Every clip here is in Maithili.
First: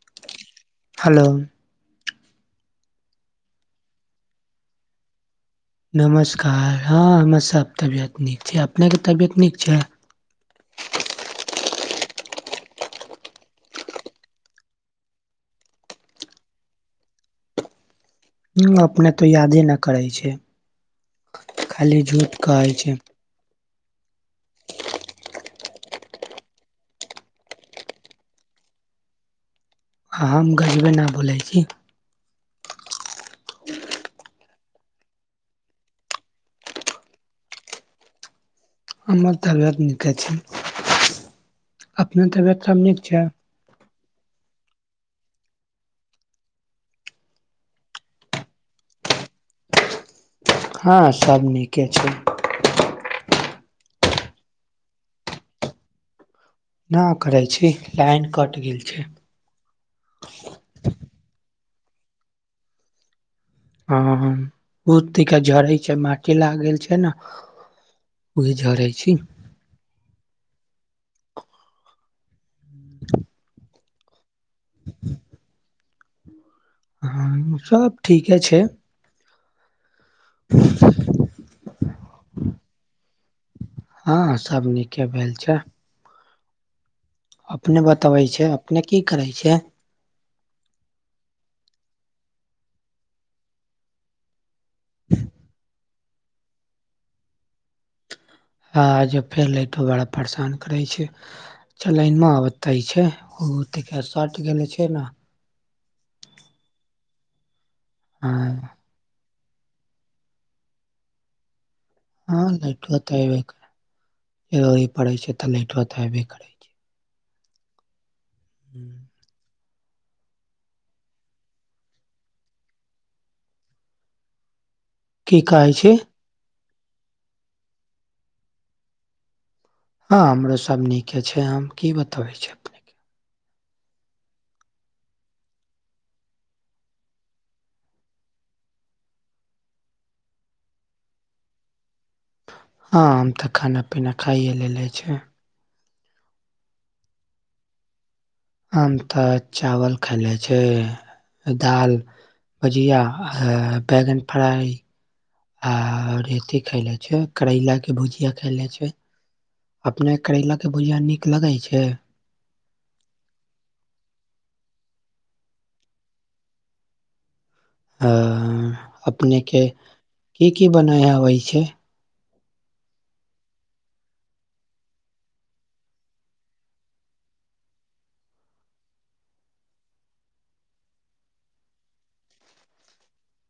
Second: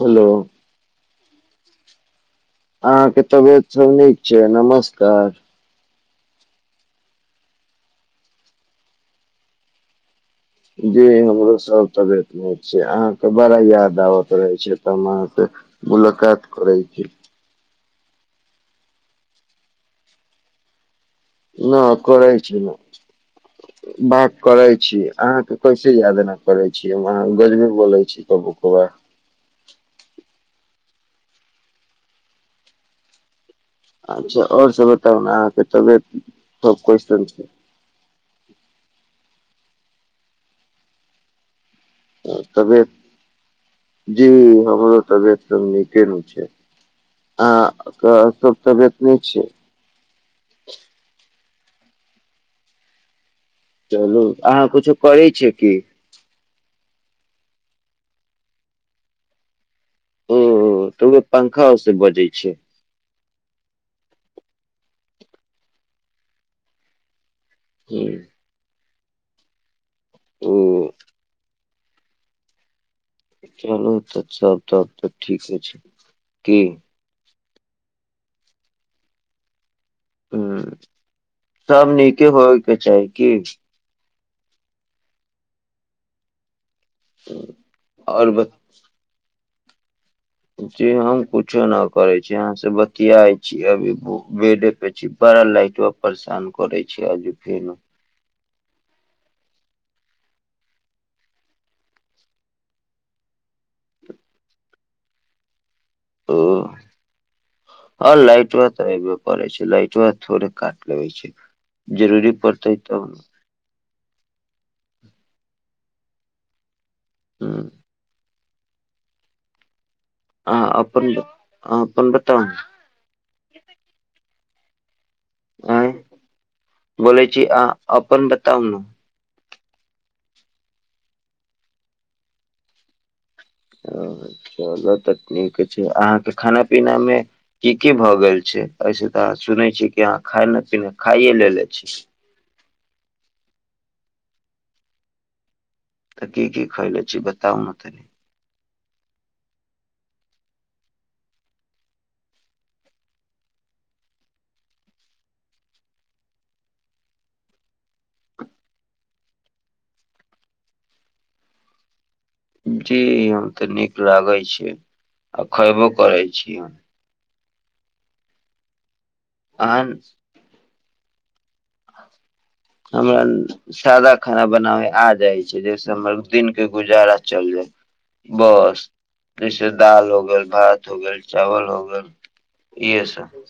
हेलो। हेलो। अहाँके तबियत सब नीक छै नमस्कार। नमस्कार हांँ हमर सब तबियत नीक छै अपने के तबियत नीक छै। जी हमरो सब तबियत नीक छै। अहाँके बड़ा याद आबत रहै छै, तऽ हम अहाँसे मुलाकात करै छी। ह्म, अपने तऽ यादे ना करै छै। न खाली करै झूठ छै कहै ने। बात करै छी अहाँके कैसे यादना करै छी हम अहाँ गजबी बोलै छी कबू कबार। हम गजेबे न बोलै छी अच्छा आओर सब बताउ ने अहाँके तबियत सब केशन छै हमर तबियत नीक छै। अपने सब तबियत जी हमरो तबियत त नीके न छै आत सब तबियत नहि छै। हँ सब नीके छै। चलू अहाँ कीछो करै छियै की। ना करै छी लाइन कट गेल छै। ओ तो ग्प खाव से बजै छै। हँ बहुत झड़ै छै माटी लाग गेल छै ने हुं ओ झड़ै छै। तीन। ओ। चलो तऽ ताप ताप तऽ ठीके छै [inaudible] ह। [inaudible] सब ठीके छै। हँ। सब नीके होवे के चाही की। हँ सब नीके भेल छै। अपने बतबै और छय ब अपने की करै छै। जी हम कुछो न करै छी यहाँ से बतिया छी अभी बेड पराल राही छि। परेशान करै छै आजु फेर आ जब फेर लाइट बड़ा परेशान करै छै चलनते छै ओत सर्ट गेले छै ने ओ। हँ लाट ब हां त पड़े छै लाइट आ थड़े काट ले होै छै। जरूरी पड़तै ह तब जररी पड़ैत छै तऽ लट तऽ हयबे करै छै। हँ। हू। आहा अपन बताऊ। की कहै छै। बोलै छी आ अपन बताउ न। हँ हमरो सब नीके छै हम की बताबै छी अपने के ह चलो तऽ ठीक छै अहाँके खाना पीनामे की की भऽ गेल छै ऐसे तऽ अह सुनै छिय कि अहाँ खाना पीना खाइए लेलने छी। हँ हम तऽ खान पीना खाइए लै ले छी। त की की खैल छी बताउ न तनी। आम त चावल खाय ले छै दाल भुजिया बैगन फ्राइ आ रेती खाय ले छै करैलाके भुजिया खाय ले छै अपने करैलाके भुजिया नीक लगैत छै। जी हम तऽ नीक लागै छै आ खयबो करै छी हम। आ। अपने के अहाँ की की बनाय अबै छै। हमरा सादा खाना बनाबै आ जाइ छै जहिसे हमर दिनके गुजारा चल जाय बस जैसे दाल हो गेल भात हो गेल चावल हो गेल इह सब।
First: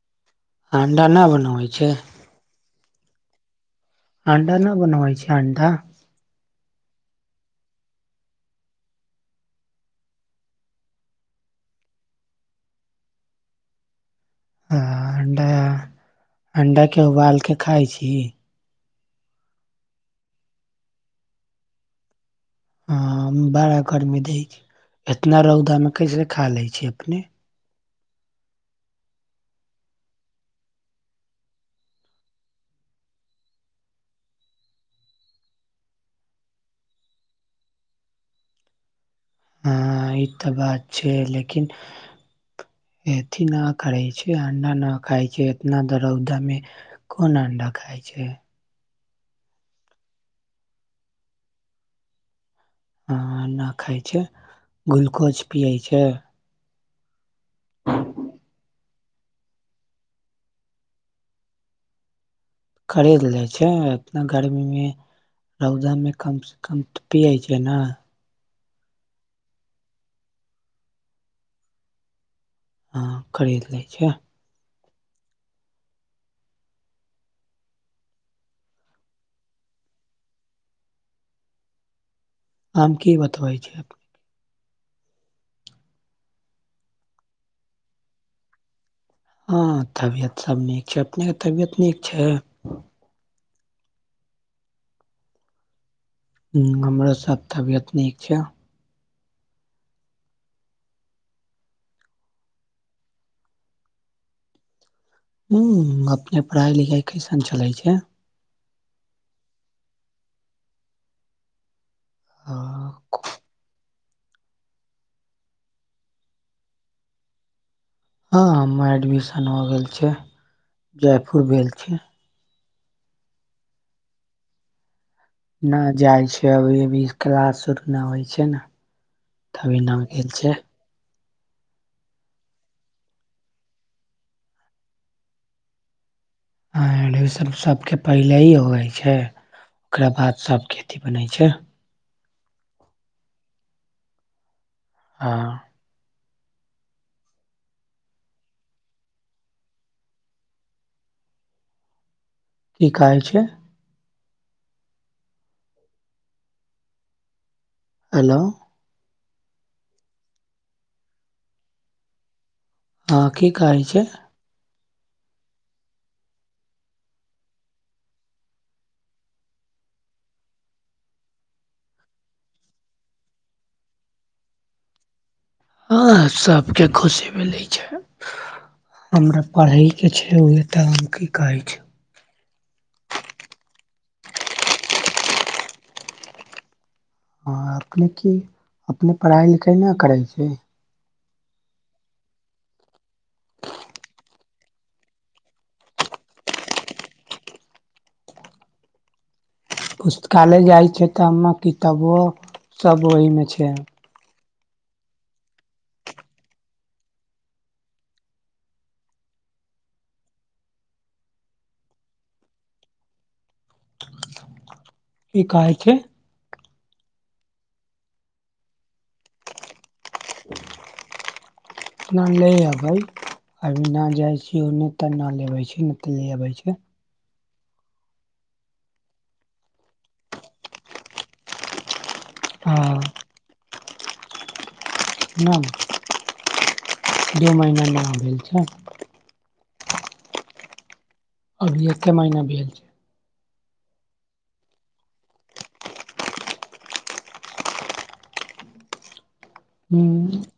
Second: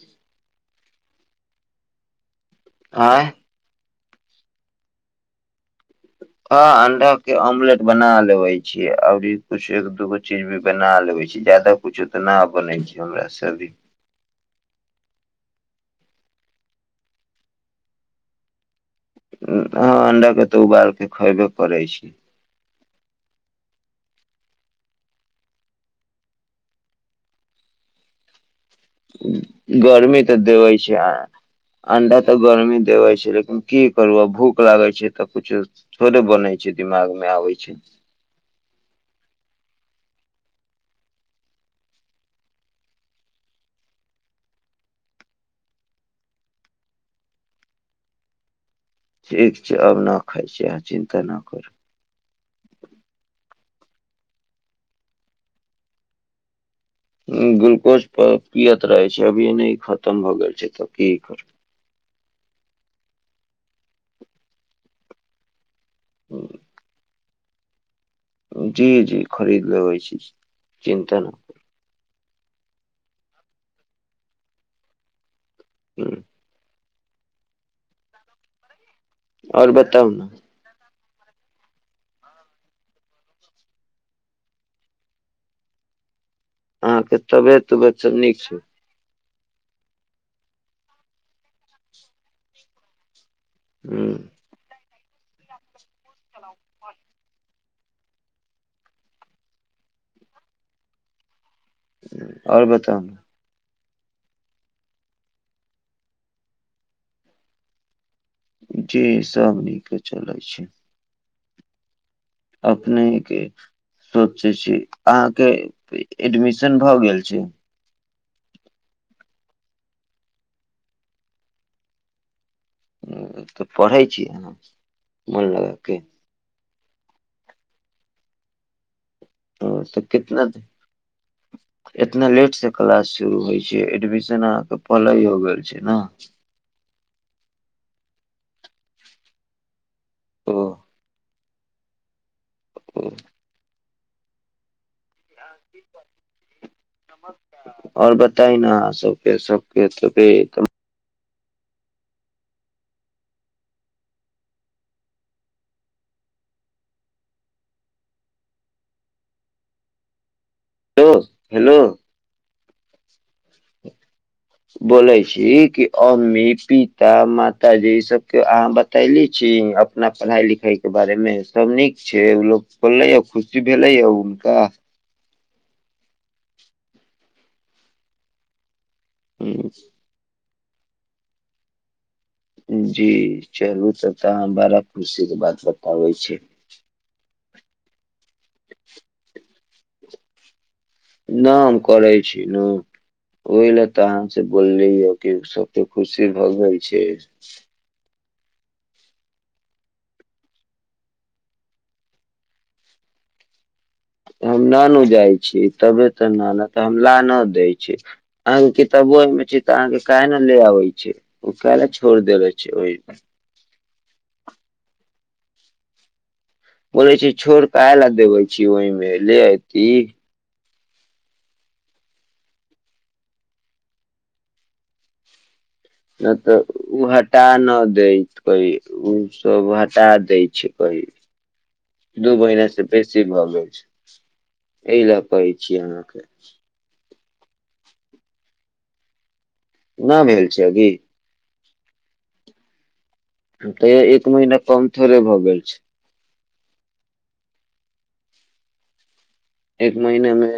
अं्डा न बनाबै छै। आँ अं्डा न बनवइ छै अं्डा। हँ अंडा के ऑमलेट बना लेबे छीयै आओर कुछु एक दूगो चीज भी बना लेबे छी जदाा कुछो तऽ न बनै छै हमरा सब अभी। ह अंडा अंडाके उबाल क खाइ छी। ह अंडा के तऽ उबालके खयबे करै छी। हँ बड़ा गरमी दै छै इतना रौदामे कैसे खा लै छी अपने। गर्मी तऽ देबे छै अंडा तऽ गर्मी देबे छै लेकिन की करू भूख लागै छै तऽ कछो थोड़े बनै छै दिमागमे आबै छै। हँ ई त बात छै लेकिन अथी न करै छै अंडा न खाय छै इतना दरौदा मे कोन अंडा खाय छै। ठीक छै आब न खाइ छी अहाँ चिन्ता न करू। हँ नहि खाइ छै ग्लूकोज पियै छै। ग्लूकोज पर कियत रहा छै अभी नहि खतम भऽ गेल छै तऽ की करब खरीद जाइ छै इतना गर्मी मे। रौदा में कम से कम पिये छै। केना जी जी खरीद लेबै छी चिन्ता न कर। हँ खरीद ले छै। ह्म। आओर बताउ ने आम की बतबइ छै। अहाँके तबियत उबियत सब नीक छै। हँ तबियत सब नीक छै अपनेके तबियत नीक छै। हू। ह हमरो साथ तबियत नीक छै। आओर बताउ ह अपने पढ़ाइ लिखाइ कैसन चलै छै। जी सब नीके चलै छै। हँ अपनेके सोचै छी अहाँके एडमिशन भ गेल छै। हँ हममे एडमिशन हो गेल छै जयपुर भेल छी। ओ त पढ़ै छियै नहि जाइ छ अभी अभी क्लास शुरू नहि होइ छै। तभी ओ नाम तऽ खेल कितना छै। [inaudible] इतना लेट से क्लास शुरू होइ छै एडमिशन अहाँके पहिले ही हो गेल छै न। ह एडमिशन सभके पहिले ही होइ छै। ओकरा बाद ओ सभकेती बनै छै। ओ।। हँ। और बताई न आहा सबके -सबके त की कहै छै। हेलो। Hello hello. हँ की कहै छै। बोले छी कि अम्मी पिता मातााजी ई सबके अहाँ बतैली छी अपना पढ़ाई लिखाई के बारे मे सब नीक छै ओ लोग बोलले य खुशी भेले य हुनका। हँ सबके खुशी मिलै छै। हमरा पढ़ई के छै। एक मुखी कहज [inaudible] जी चलू तथा हम हमरा खुुशि के बात बताबै छै। हँ अपने की अपने पढ़ाइ लिखाइ नहि करै छै। नाम करै छी न ओहि ल तहन से बोलली ह कि सबके खुशी भगै छै। पुस्तकालय जाइ छै तऽमे किताबो सभ ओहीमे छै। हम न ने जाइ छी तबे तऽ न तऽ हम ला न दै छी अहके कितबो ओहिमे छी तऽ अहाँके काह ने ले आबै छै ओ काह ले छोड़ देेले छै ओहिमे। की कहे छै। बोलै छी छोर काह ल देबै छी ओहिमे ले अती। ले अबे अभी न जाय छीने त लेे छै। नहि त उह हटा न दै छैै ओ सब हटा दै छै कई दू महिना हँ से बेसी भऽ गेल छै। [inaudible] एहि लए कहै छियै अहाँके। जे महीनामे भेल छ। न म हेल छै अभी। अभी एके महिना भेलल छै। तैयो एक महीना कम थोड़े भऽ गेल छै। एक महिने हूँ अमे।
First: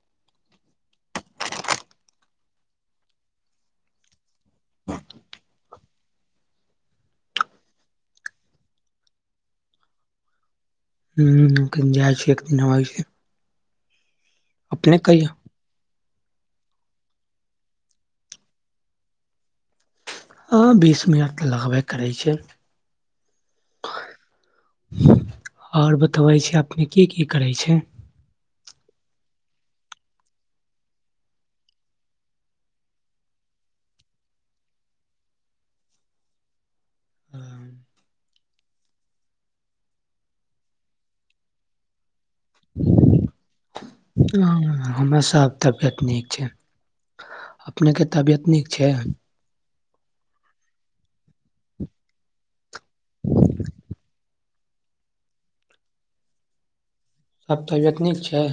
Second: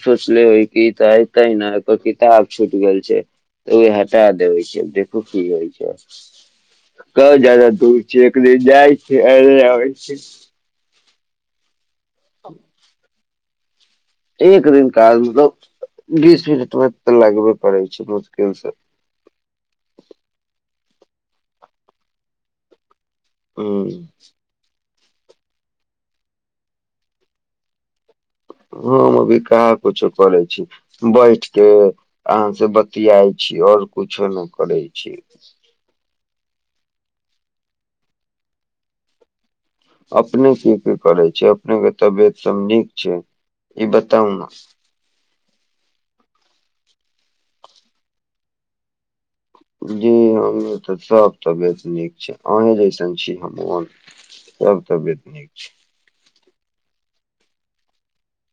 सोचले हो कि तऽ एते ने एकर किताब छूटि गेल छै तऽ ओ हटा देबे छै देखू की होइ छै क जादा दूर छै एकिन जाइ छैब छै। हू। क जाइ छैख दिनै छै। एक दिन काल मतलब बीस मिनटमे लगबे पड़ै छै मुश्किल से हँ बीस मिनट तऽ लगबे करै छै। हँ। और बतबै छी अपने की की करै छै। हम अभी कहा कुछो करै छी बैठ के अहाँ से बतियाइ छी और कुछो नय करै छी। हँ, अपने की की करै छै अपनेके तबियत सब नीक छै। ई बताउ न ह हमरा सब तबियत नीक छै अपने के तबियत नीक छै। जी हम तऽ सभ तबियत नीक छै अहीँ जैसन छी हमूँ आ सभ तबियत नीक छै। सब तबियत नीक छै।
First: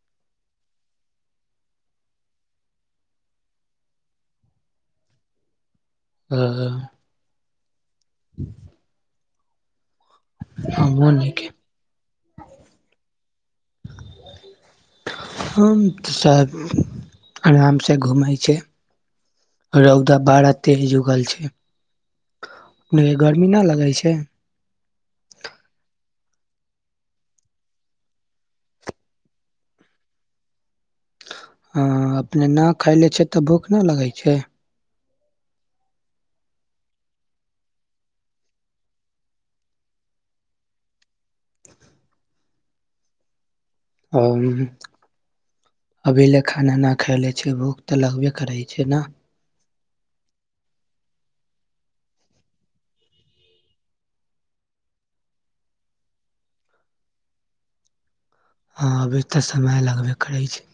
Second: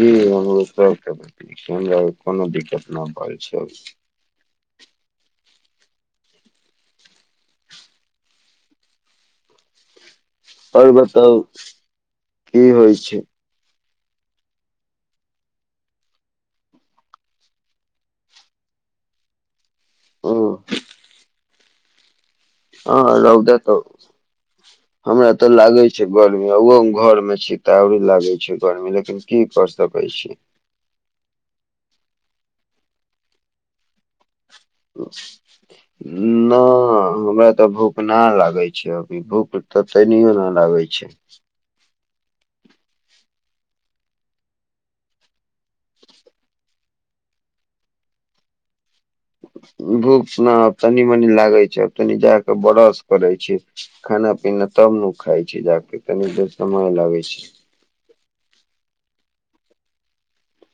जी हमो सबके ब हमरा कोनो दिक्कत नहि प छै। ह। ह। आओर बताउ नीक की होइ छै। हम तऽ सभ आरामसँ घूमै छी। रौदा ओ बारा तेर जुगल छै। अपने हँ लौद गर्मी न त। लगै छै हमरा तऽ लागै छै गर्मी ओहो हम घरमे छी तऽ आओरी लागै छै गर्मी लेकिन की कर सकै छी। हँ अपने न खाय ले छ तऽ भूख न लगै छै। नहि हमरा तऽ भूख नहि लागै छै अभी भूख तऽ तनिो नहि लागै छै। अभी ले खाना नहि ख ले छै भूख त लगबे करै छै ने। भूख न तनी मनी लागै छै आब तनी जााक ब्रश करै छी खाना पीना तब ने खााय छै जााक तनी देर समय लागै छै। हँ अभी तऽ समय लगबे करै छै।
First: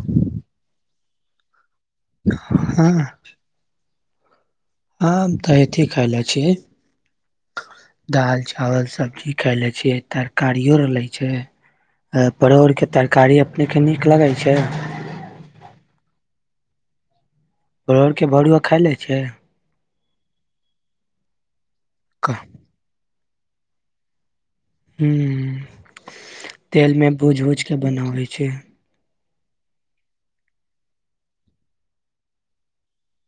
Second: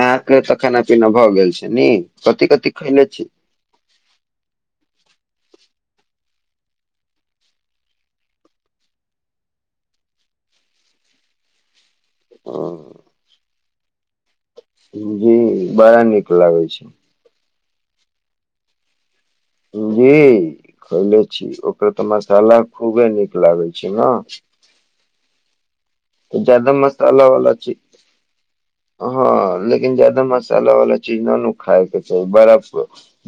ह आ तखन भऽ गेल छै न कथि कथि खैल छी। ह तऽ अथि खाय ले छियै दालि चावल सबजी खाय ले छियै तरकारिओर लै छै। परोड़ के तरकारी देख के नीक लगे छै। जी बारा निकला होै छै। परोरके भरुआ खा लै छै। जी खैले छी। त तऽ मसाला खुबे न लागै छै ने। हू। तऽ जादा तेलमे मसाला भूज वाला भूज चीज क बनाबैत छी। हँ लेकिन जादा मसाला वाला चीज न ने खााय के चाही बड़ा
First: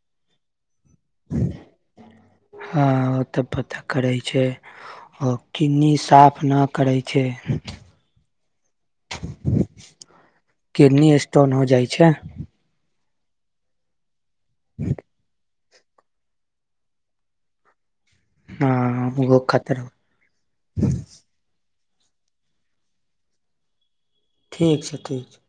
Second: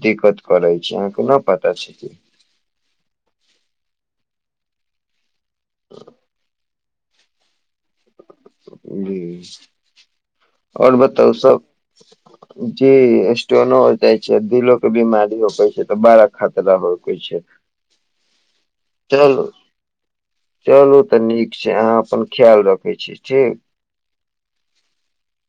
दिक्कत करे कोनो पताा छै कि। हँ ओ तऽ पता करै छै आओ कन्नी साफ नहि करै छै। जी आओर किडनी बताउ स्टोन सब हो जाय छै जे एटोनो होत से दी लोको के बीमारी हो पै छै त बारा खातरा होइ कोइ छै हँ चलू उहो खतरा चलू त नीक छै से अहाँ अपन ख्याल रखै छी ठीक। ठीक छै ठीक छै।